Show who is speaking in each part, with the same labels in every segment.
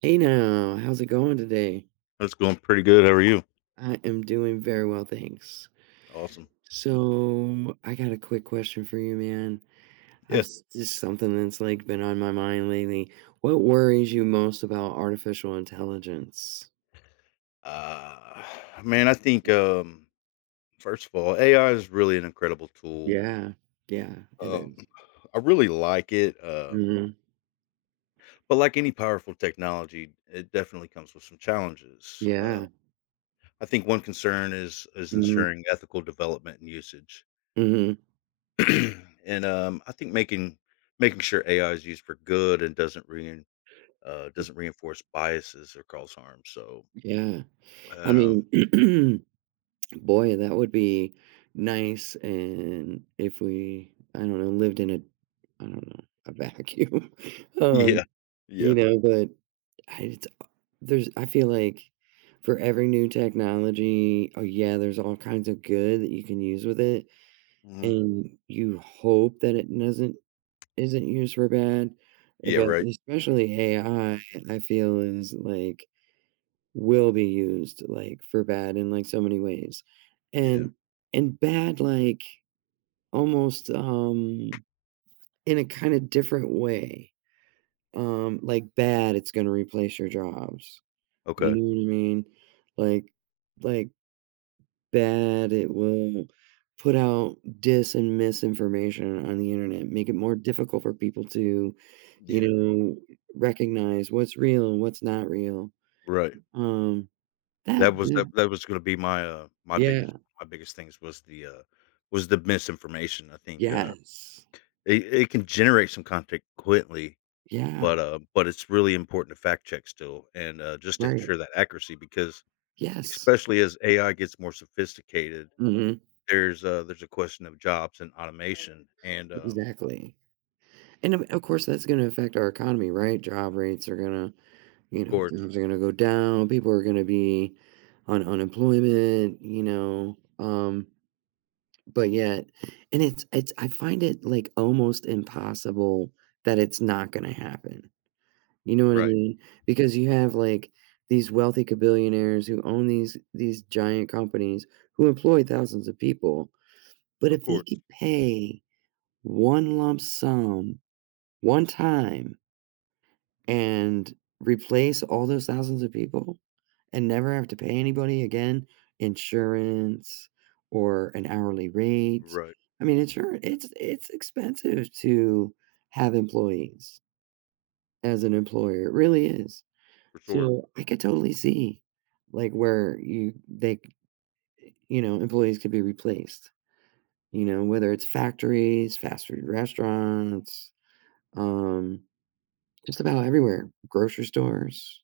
Speaker 1: Hey now, how's it going today?
Speaker 2: That's going pretty good. How are you?
Speaker 1: I am doing very well, thanks.
Speaker 2: Awesome.
Speaker 1: So, I got a quick question for you, man.
Speaker 2: Yeah.
Speaker 1: Just something that's like been on my mind lately. What worries you most about artificial intelligence?
Speaker 2: Uh, man, I think first of all, AI is really an incredible tool.
Speaker 1: Yeah, yeah, it
Speaker 2: Um,
Speaker 1: is.
Speaker 2: I really like it.
Speaker 1: Mm-hmm.
Speaker 2: But like any powerful technology, it definitely comes with some challenges.
Speaker 1: Yeah.
Speaker 2: I think one concern is
Speaker 1: Mm-hmm.
Speaker 2: ensuring ethical development and usage,
Speaker 1: Mm-hmm.
Speaker 2: and I think making sure AI is used for good and doesn't reinforce biases or cause harm. So,
Speaker 1: Yeah. I
Speaker 2: and, um,
Speaker 1: mean, boy, that would be nice, and if we, I don't know, lived in a, I don't know, a vacuum, um,
Speaker 2: yeah,
Speaker 1: you
Speaker 2: yeah.
Speaker 1: know, but I, it's, I feel like for every new technology, oh yeah, there's all kinds of good that you can use with it,
Speaker 2: Mhm.
Speaker 1: and you hope that it doesn't isn't used for bad,
Speaker 2: Yeah,
Speaker 1: but
Speaker 2: right?
Speaker 1: especially AI, I feel is like will be used, like, for bad in, like, so many ways.
Speaker 2: Yeah.
Speaker 1: And and bad, like, almost, in a kinda different way. Like, bad, it's gonna replace your jobs. You
Speaker 2: Okay.
Speaker 1: know what I mean? Like like, bad, it will put out dis and misinformation on the Internet, make it more difficult for people to, you
Speaker 2: Yeah.
Speaker 1: know, recognize what's real and what's not real.
Speaker 2: Right.
Speaker 1: Um, that,
Speaker 2: That was
Speaker 1: yeah.
Speaker 2: that that was gonna be my, my
Speaker 1: Yeah.
Speaker 2: biggest things was the misinformation. I think,
Speaker 1: Yes.
Speaker 2: it can generate some content quickly,
Speaker 1: Yeah,
Speaker 2: but it's really important to fact check still and, just to
Speaker 1: right.
Speaker 2: ensure that accuracy because
Speaker 1: Yes.
Speaker 2: especially as AI gets more sophisticated,
Speaker 1: Mhm.
Speaker 2: there's a question of jobs and automation and,
Speaker 1: Exactly. And of course, that's gonna affect our economy, right? Job rates are gonna, you
Speaker 2: of
Speaker 1: know,
Speaker 2: course.
Speaker 1: jobs are gonna go down, people are gonna be on unemployment, you know, but yet, and it's I find it, like, almost impossible that it's not gonna happen. You know what I
Speaker 2: Right.
Speaker 1: mean? Because you have, like, these wealthy billionaires who own these giant companies who employ thousands of people, but
Speaker 2: Of
Speaker 1: if they
Speaker 2: course.
Speaker 1: could pay one lump sum, one time, and replace all those thousands of people and never have to pay anybody again, insurance or an hourly rate.
Speaker 2: Right.
Speaker 1: I mean, insurance, it's expensive to have employees as an employer, it really is.
Speaker 2: For sure.
Speaker 1: So, I could totally see, like, where you know, employees could be replaced, you know, whether it's factories, fast food restaurants, um, just about everywhere, grocery stores,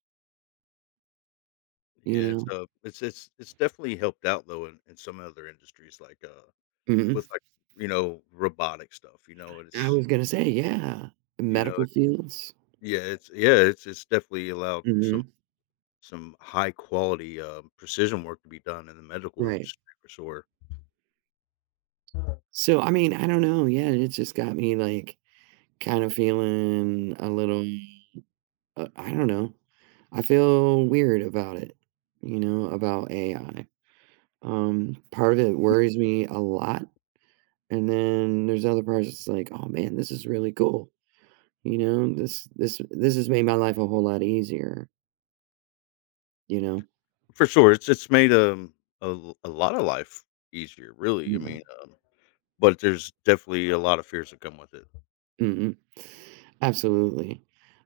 Speaker 1: you
Speaker 2: Yeah, it's,
Speaker 1: know?
Speaker 2: it's definitely helped out though in some other industries like
Speaker 1: Mhm.
Speaker 2: with like you know robotic stuff. You know,
Speaker 1: I was gonna say, yeah, medical
Speaker 2: it's
Speaker 1: fields.
Speaker 2: yeah it's definitely allowed for
Speaker 1: Mhm.
Speaker 2: some high quality precision work to be done in the medical
Speaker 1: Right.
Speaker 2: industry for sure.
Speaker 1: So, I mean, I don't know, yeah, it just got me, like, kind of feeling a little, I don't know, I feel weird about it, you know, about AI. Part of it worries me a lot, and then there's other parts that's like, "Oh, man, this is really cool," you know? This has made my life a whole lot easier, you know?
Speaker 2: For sure, it's made a lot of life easier. Really, I mean, but there's definitely a lot of fears that come with it.
Speaker 1: Mhm. Absolutely.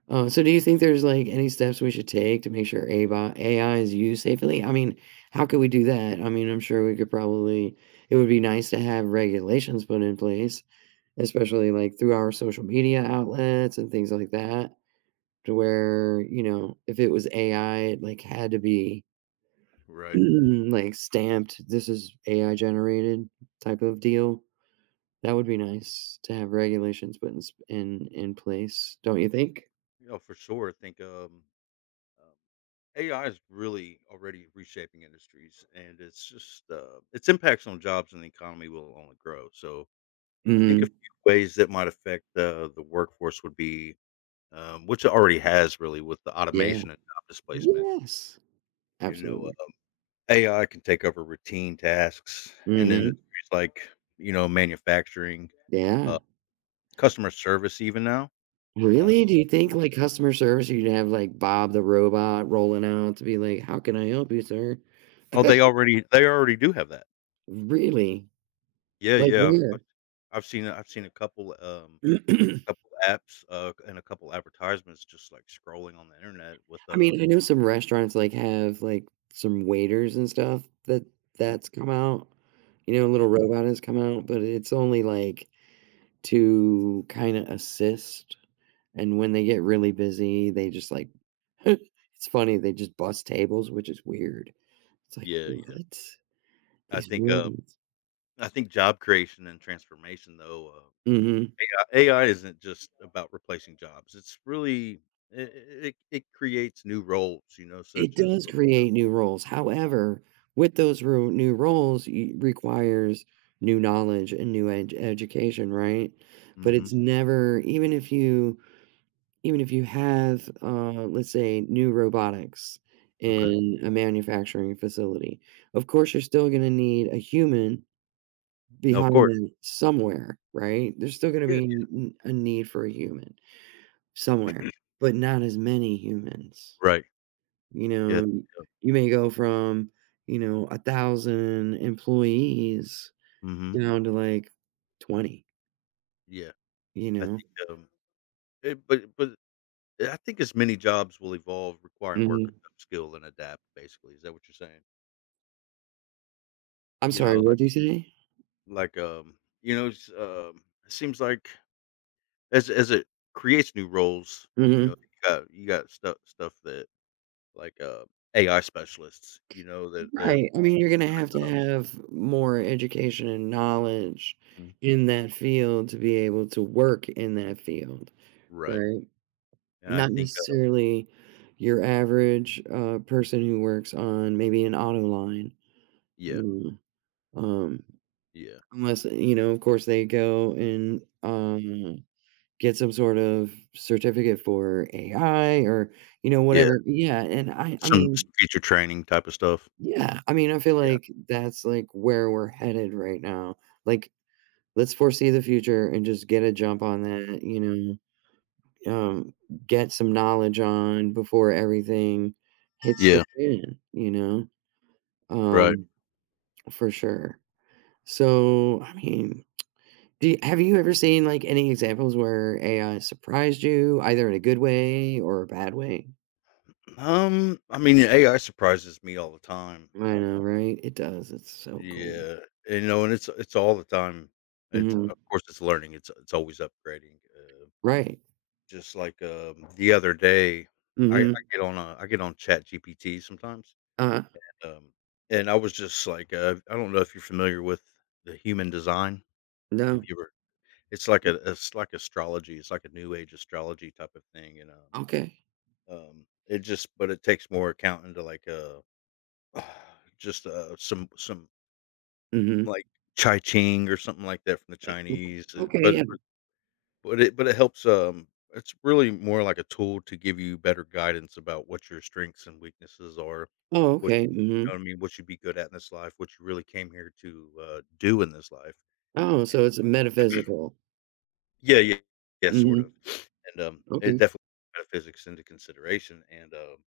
Speaker 1: So do you think there's, like, any steps we should take to make sure ABI AI is used safely? I mean, how could we do that? I mean, I'm sure we could probably, it would be nice to have regulations put in place, especially, like, through our social media outlets and things like that, to where, you know, if it was AI, it, like, had to be,
Speaker 2: Right.
Speaker 1: like, stamped, "This is AI generated," type of deal. That would be nice, to have regulations put in s in place, don't you think?
Speaker 2: Yeah, for sure. I think AI is really already reshaping industries, and it's just its impacts on jobs and the economy will only grow. So, I think a
Speaker 1: Mhm.
Speaker 2: few ways that might affect the workforce would be, which it already has really with the
Speaker 1: Yeah.
Speaker 2: automation and job displacement.
Speaker 1: Yes.
Speaker 2: You know,
Speaker 1: Absolutely.
Speaker 2: AI can take over routine tasks in industries
Speaker 1: Mhm.
Speaker 2: like you know manufacturing, uh,
Speaker 1: Yeah.
Speaker 2: customer service, even now. Uh,
Speaker 1: Really? Do you think, like, customer service, you'd have, like, Bob the Robot rolling out to be like, "How can I help you, sir?"
Speaker 2: oh, they already do have that.
Speaker 1: Really?
Speaker 2: Yeah,
Speaker 1: Like,
Speaker 2: yeah. I've
Speaker 1: where?
Speaker 2: I've seen a couple. Couple apps, and a couple advertisements just, like, scrolling on the internet with,
Speaker 1: I mean, I know some restaurants, like, have, like, some waiters and stuff that,
Speaker 2: Mm.
Speaker 1: that's come out. You know, a
Speaker 2: yeah,
Speaker 1: little robot has come out, but it's only, like, to kinda assist. And when they get really busy, they just like it's funny, they just bust tables, which is weird. It's like,
Speaker 2: yeah.
Speaker 1: "What?
Speaker 2: I
Speaker 1: These
Speaker 2: think, uh
Speaker 1: rooms."
Speaker 2: I think job creation and transformation, though,
Speaker 1: Mhm.
Speaker 2: AI isn't just about replacing jobs. It's really I it creates new roles, you know,
Speaker 1: It
Speaker 2: such as,
Speaker 1: does
Speaker 2: like
Speaker 1: create new roles, however, with those ru new roles, y requires new knowledge and new ed education, right? But
Speaker 2: mhm,
Speaker 1: it's never, even if you have, let's say, new robotics
Speaker 2: okay.
Speaker 1: in a manufacturing facility, of course, you're still gonna need a human
Speaker 2: No, of
Speaker 1: behind
Speaker 2: course.
Speaker 1: the somewhere, right? There's still gonna
Speaker 2: Yeah,
Speaker 1: be n a need for a human somewhere, but not as many humans,
Speaker 2: right.
Speaker 1: you
Speaker 2: Yeah,
Speaker 1: know?
Speaker 2: mm
Speaker 1: You may go from, you know, 1,000 employees
Speaker 2: Mhm.
Speaker 1: down to, like, 20,
Speaker 2: Yeah.
Speaker 1: you
Speaker 2: I
Speaker 1: know?
Speaker 2: think, it but I think as many jobs will evolve requiring workers
Speaker 1: Mhm.
Speaker 2: to skill and adapt, basically. Is that what you're saying?
Speaker 1: I'm
Speaker 2: You
Speaker 1: sorry,
Speaker 2: know,
Speaker 1: what
Speaker 2: like
Speaker 1: did you say?
Speaker 2: Like, you know, it's, it seems like as it creates new roles, you know,
Speaker 1: Mhm.
Speaker 2: you got stuff that like AI specialists, you know, that that
Speaker 1: Right, I mean, you're gonna have to
Speaker 2: jobs.
Speaker 1: have more education and knowledge
Speaker 2: Mhm.
Speaker 1: in that field to be able to work in that field,
Speaker 2: Right,
Speaker 1: right?
Speaker 2: and I
Speaker 1: Not
Speaker 2: think,
Speaker 1: necessarily your average, person who works on maybe an auto line,
Speaker 2: yeah,
Speaker 1: you um,
Speaker 2: yeah,
Speaker 1: unless, you know, of course, they go and, get some sort of certificate for AI or, you know,
Speaker 2: yeah,
Speaker 1: whatever. Yeah, and I mean,
Speaker 2: some future training type of stuff.
Speaker 1: yeah, I mean, I feel
Speaker 2: Yeah,
Speaker 1: like that's, like, where we're headed right now. Like, let's foresee the future and just get a jump on that, you know? um, get some knowledge on before everything hits the
Speaker 2: yeah,
Speaker 1: fan, you know?
Speaker 2: right.
Speaker 1: Um, for sure. So, I mean, do you, have you ever seen like any examples where AI surprised you, either in a good way or a bad way?
Speaker 2: I mean, AI surprises me all the time.
Speaker 1: I
Speaker 2: Uh,
Speaker 1: know, right? It does. It's so cool.
Speaker 2: yeah, and, you know, and it's all the time. It's
Speaker 1: Hmm.
Speaker 2: of course it's learning. It's always upgrading. uh,
Speaker 1: Right.
Speaker 2: Just like, the other day,
Speaker 1: Hmm.
Speaker 2: I get on ChatGPT sometimes,
Speaker 1: Uh,
Speaker 2: um, and I was just like, I don't know if you're familiar with the human design.
Speaker 1: no.
Speaker 2: If you were it's like a it's like astrology, it's like a new age astrology type of thing, and,
Speaker 1: Okay.
Speaker 2: it just but it takes more account into, like, just, some,
Speaker 1: Hmm.
Speaker 2: like, Chai Qing or something like that from the Chinese,
Speaker 1: Okay.
Speaker 2: but
Speaker 1: Yeah.
Speaker 2: But it helps, it's really more like a tool to give you better guidance about what your strengths and weaknesses are,
Speaker 1: Oh,
Speaker 2: what
Speaker 1: okay.
Speaker 2: you
Speaker 1: Hmm.
Speaker 2: know what I mean, what you'd be good at in this life, what you really came here to, do in this life,
Speaker 1: Oh,
Speaker 2: and
Speaker 1: so it's metaphysical.
Speaker 2: yeah, yeah, sort
Speaker 1: Hmm.
Speaker 2: of, and, it
Speaker 1: Okay.
Speaker 2: definitely takes metaphysics into consideration, and,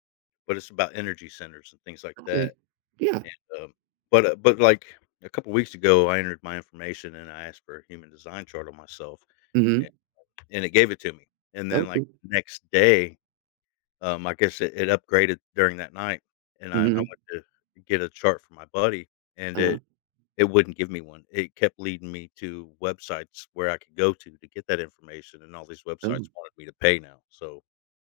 Speaker 2: but it's about energy centers and things like
Speaker 1: Okay.
Speaker 2: that,
Speaker 1: Yeah.
Speaker 2: and, but, like, a couple weeks ago, I entered my information, and I asked for a human design chart on myself, and
Speaker 1: Mhm.
Speaker 2: it gave it to me, and then, like,
Speaker 1: Okay.
Speaker 2: next day I guess it it upgraded during that night, and I went
Speaker 1: Mhm.
Speaker 2: to get a chart for my buddy, and
Speaker 1: Uh-huh.
Speaker 2: it wouldn't give me one. It kept leading me to websites where I could go to get that information, and all these
Speaker 1: Oh.
Speaker 2: websites wanted me to pay now. So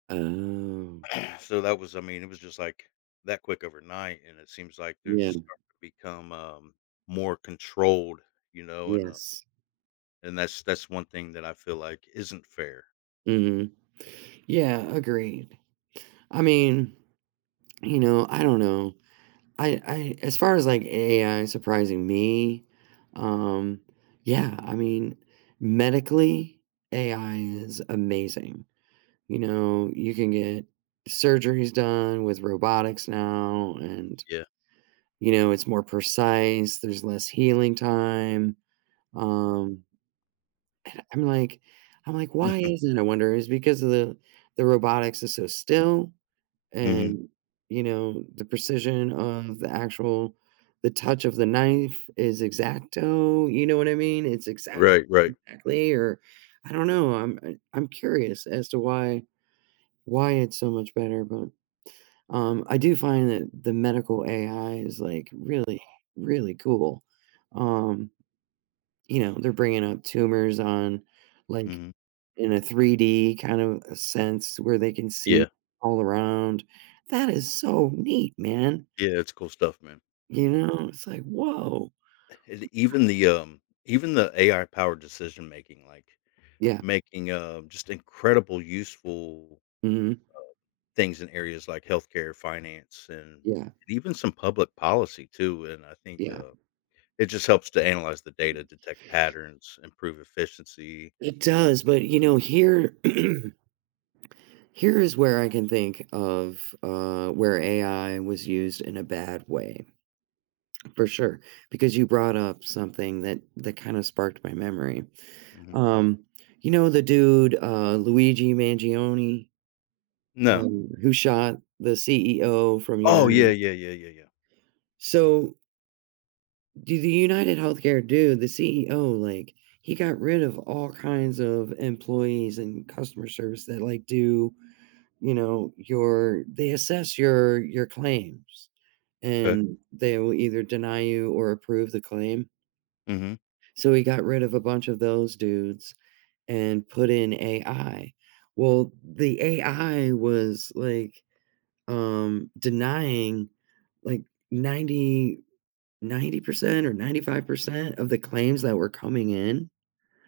Speaker 1: Oh.
Speaker 2: so that was I mean, it was just like that quick overnight, and it seems like there's
Speaker 1: Yeah.
Speaker 2: starting to become, more controlled, you know,
Speaker 1: Yes.
Speaker 2: and that's one thing that I feel like isn't fair.
Speaker 1: Mhm. Yeah, agreed. I mean, you know, I don't know. I as far as, like, AI surprising me, um, yeah, I mean, medically, AI is amazing. You know, you can get surgeries done with robotics now, and,
Speaker 2: Yeah.
Speaker 1: you know, it's more precise, there's less healing time, um. And I'm like, "Why
Speaker 2: Mm,
Speaker 1: is it?" I wonder, is because of the robotics is so still
Speaker 2: mhm.
Speaker 1: and, you know, the precision of the actual, the touch of the knife is exacto, you know what I mean? It's exact,
Speaker 2: Right, right.
Speaker 1: exactly, or I don't know, I'm curious as to why it's so much better, but, I do find that the medical AI is, like, really, really cool. Um, you know, they're bringing up tumors on, like,
Speaker 2: Mhm.
Speaker 1: in a 3D kind of a sense where they can see
Speaker 2: Yeah.
Speaker 1: all around. That is so neat, man.
Speaker 2: Yeah, it's cool stuff, man.
Speaker 1: You know, it's like, "Whoa."
Speaker 2: And even the AI-powered decision making, like,
Speaker 1: Yeah.
Speaker 2: making, just incredible useful
Speaker 1: Mhm.
Speaker 2: things in areas like healthcare, finance,
Speaker 1: Yeah,
Speaker 2: and even some public policy too, and I think,
Speaker 1: yeah.
Speaker 2: it just helps to analyze the data, detect patterns, improve efficiency.
Speaker 1: It does, but, you know, here here is where I can think of, where AI was used in a bad way, for sure, because you brought up something that kinda sparked my memory.
Speaker 2: Mhm.
Speaker 1: Um, you know the dude, Luigi Mangione?
Speaker 2: No.
Speaker 1: Um, who shot the CEO from
Speaker 2: Oh,
Speaker 1: United.
Speaker 2: yeah.
Speaker 1: So, do the United Healthcare dude, the CEO, like, he got rid of all kinds of employees and customer service that like do, you know, your they assess your claims,
Speaker 2: Okay.
Speaker 1: and they will either deny you or approve the claim.
Speaker 2: Mhm.
Speaker 1: So he got rid of a bunch of those dudes and put in AI. Well, the AI was like denying like ninety ninety percent or 95% of the claims that were coming in.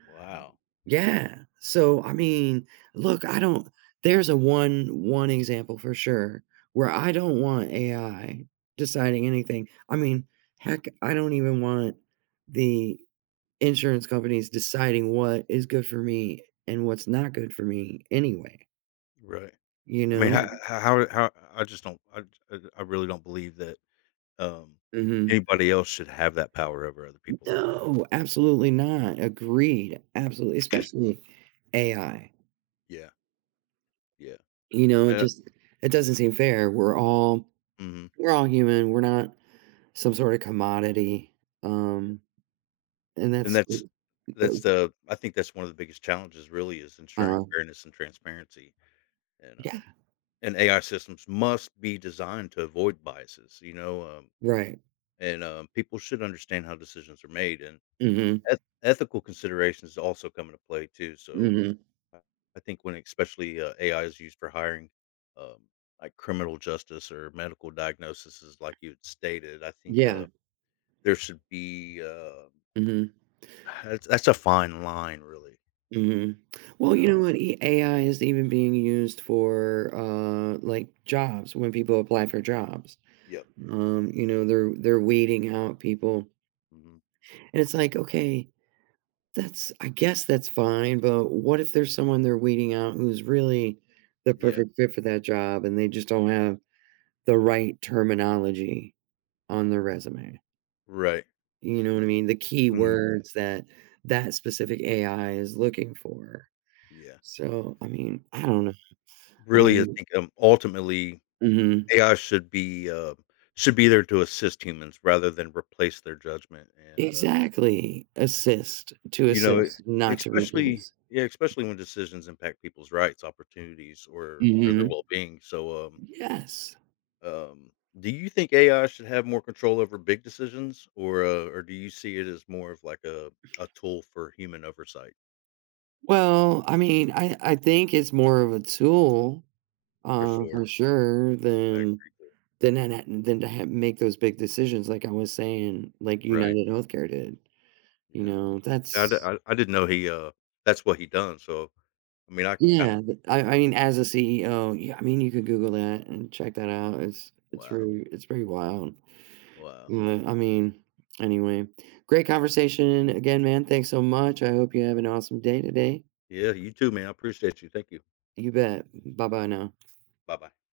Speaker 2: Wow.
Speaker 1: Yeah. So I mean, look, I don't, there's a one example for sure where I don't want AI deciding anything. I mean, heck, I don't even want the insurance companies deciding what is good for me and what's not good for me anyway,
Speaker 2: Right.
Speaker 1: you
Speaker 2: I mean,
Speaker 1: know?
Speaker 2: how I just don't I really don't believe that Um,
Speaker 1: Mhm.
Speaker 2: anybody else should have that power over other people like that.
Speaker 1: No, absolutely not. Agreed. Absolutely, especially AI.
Speaker 2: Yeah, yeah.
Speaker 1: You know, it
Speaker 2: and, Uh,
Speaker 1: just, it doesn't seem fair.
Speaker 2: mhm,
Speaker 1: We're all human. We're not some sort of commodity. Um, and
Speaker 2: and
Speaker 1: that's
Speaker 2: that's the I think that's one of the biggest challenges really is
Speaker 1: uh,
Speaker 2: ensuring
Speaker 1: uh,
Speaker 2: fairness and transparency, and,
Speaker 1: yeah,
Speaker 2: um, and AI systems must be designed to avoid biases, you know,
Speaker 1: right.
Speaker 2: and, people should understand how decisions are made, and
Speaker 1: Hmm.
Speaker 2: ethical considerations also come into play too, so
Speaker 1: Hmm.
Speaker 2: I I think when especially, AI is used for hiring, um, like criminal justice or medical diagnosis is like you had stated, I think,
Speaker 1: Yeah.
Speaker 2: there should be,
Speaker 1: Hmm.
Speaker 2: that's a fine line really,
Speaker 1: Hmm.
Speaker 2: you
Speaker 1: Well, you
Speaker 2: know?
Speaker 1: know what? AI is even being used for like jobs when people apply for jobs.
Speaker 2: Yep.
Speaker 1: You know, they're weeding out people.
Speaker 2: Mhm.
Speaker 1: And it's like, okay, that's, I guess that's fine, but what if there's someone they're weeding out who's really the
Speaker 2: Yeah.
Speaker 1: perfect fit for that job and they just don't have the right terminology on their resume?
Speaker 2: Right.
Speaker 1: You know what I mean? The key
Speaker 2: Mhm.
Speaker 1: words that that specific AI is looking for.
Speaker 2: Yeah.
Speaker 1: So, I mean, I don't know.
Speaker 2: Really, I
Speaker 1: Um,
Speaker 2: think, ultimately,
Speaker 1: mhm.
Speaker 2: AI should be there to assist humans rather than replace their judgment and,
Speaker 1: Exactly. Assist, to
Speaker 2: you know, it
Speaker 1: assist, not to
Speaker 2: especially
Speaker 1: replace.
Speaker 2: yeah, especially when decisions impact people's rights, opportunities, or their
Speaker 1: Mhm.
Speaker 2: well-being. So,
Speaker 1: Yes.
Speaker 2: um, do you think AI should have more control over big decisions, or do you see it as more of like a tool for human oversight?
Speaker 1: Well, I mean, I think it's more of a tool.
Speaker 2: For sure,
Speaker 1: For sure,
Speaker 2: I agree. Too.
Speaker 1: then ha then to ha make those big decisions like I was saying, like
Speaker 2: Right?
Speaker 1: United Healthcare did, you
Speaker 2: Yeah,
Speaker 1: know, that's,
Speaker 2: I didn't know he that's what he done. So, I mean, I can kind of
Speaker 1: yeah, th I mean, as a CEO, yeah, I mean, you could Google that and check that out, it's
Speaker 2: wow,
Speaker 1: very, it's pretty wild,
Speaker 2: wow,
Speaker 1: but, I mean, anyway, great conversation again, man, thanks so much, I hope you have an awesome day today.
Speaker 2: yeah. You too, man. I appreciate you. Thank you.
Speaker 1: You bet, bye-bye now.
Speaker 2: Bye bye.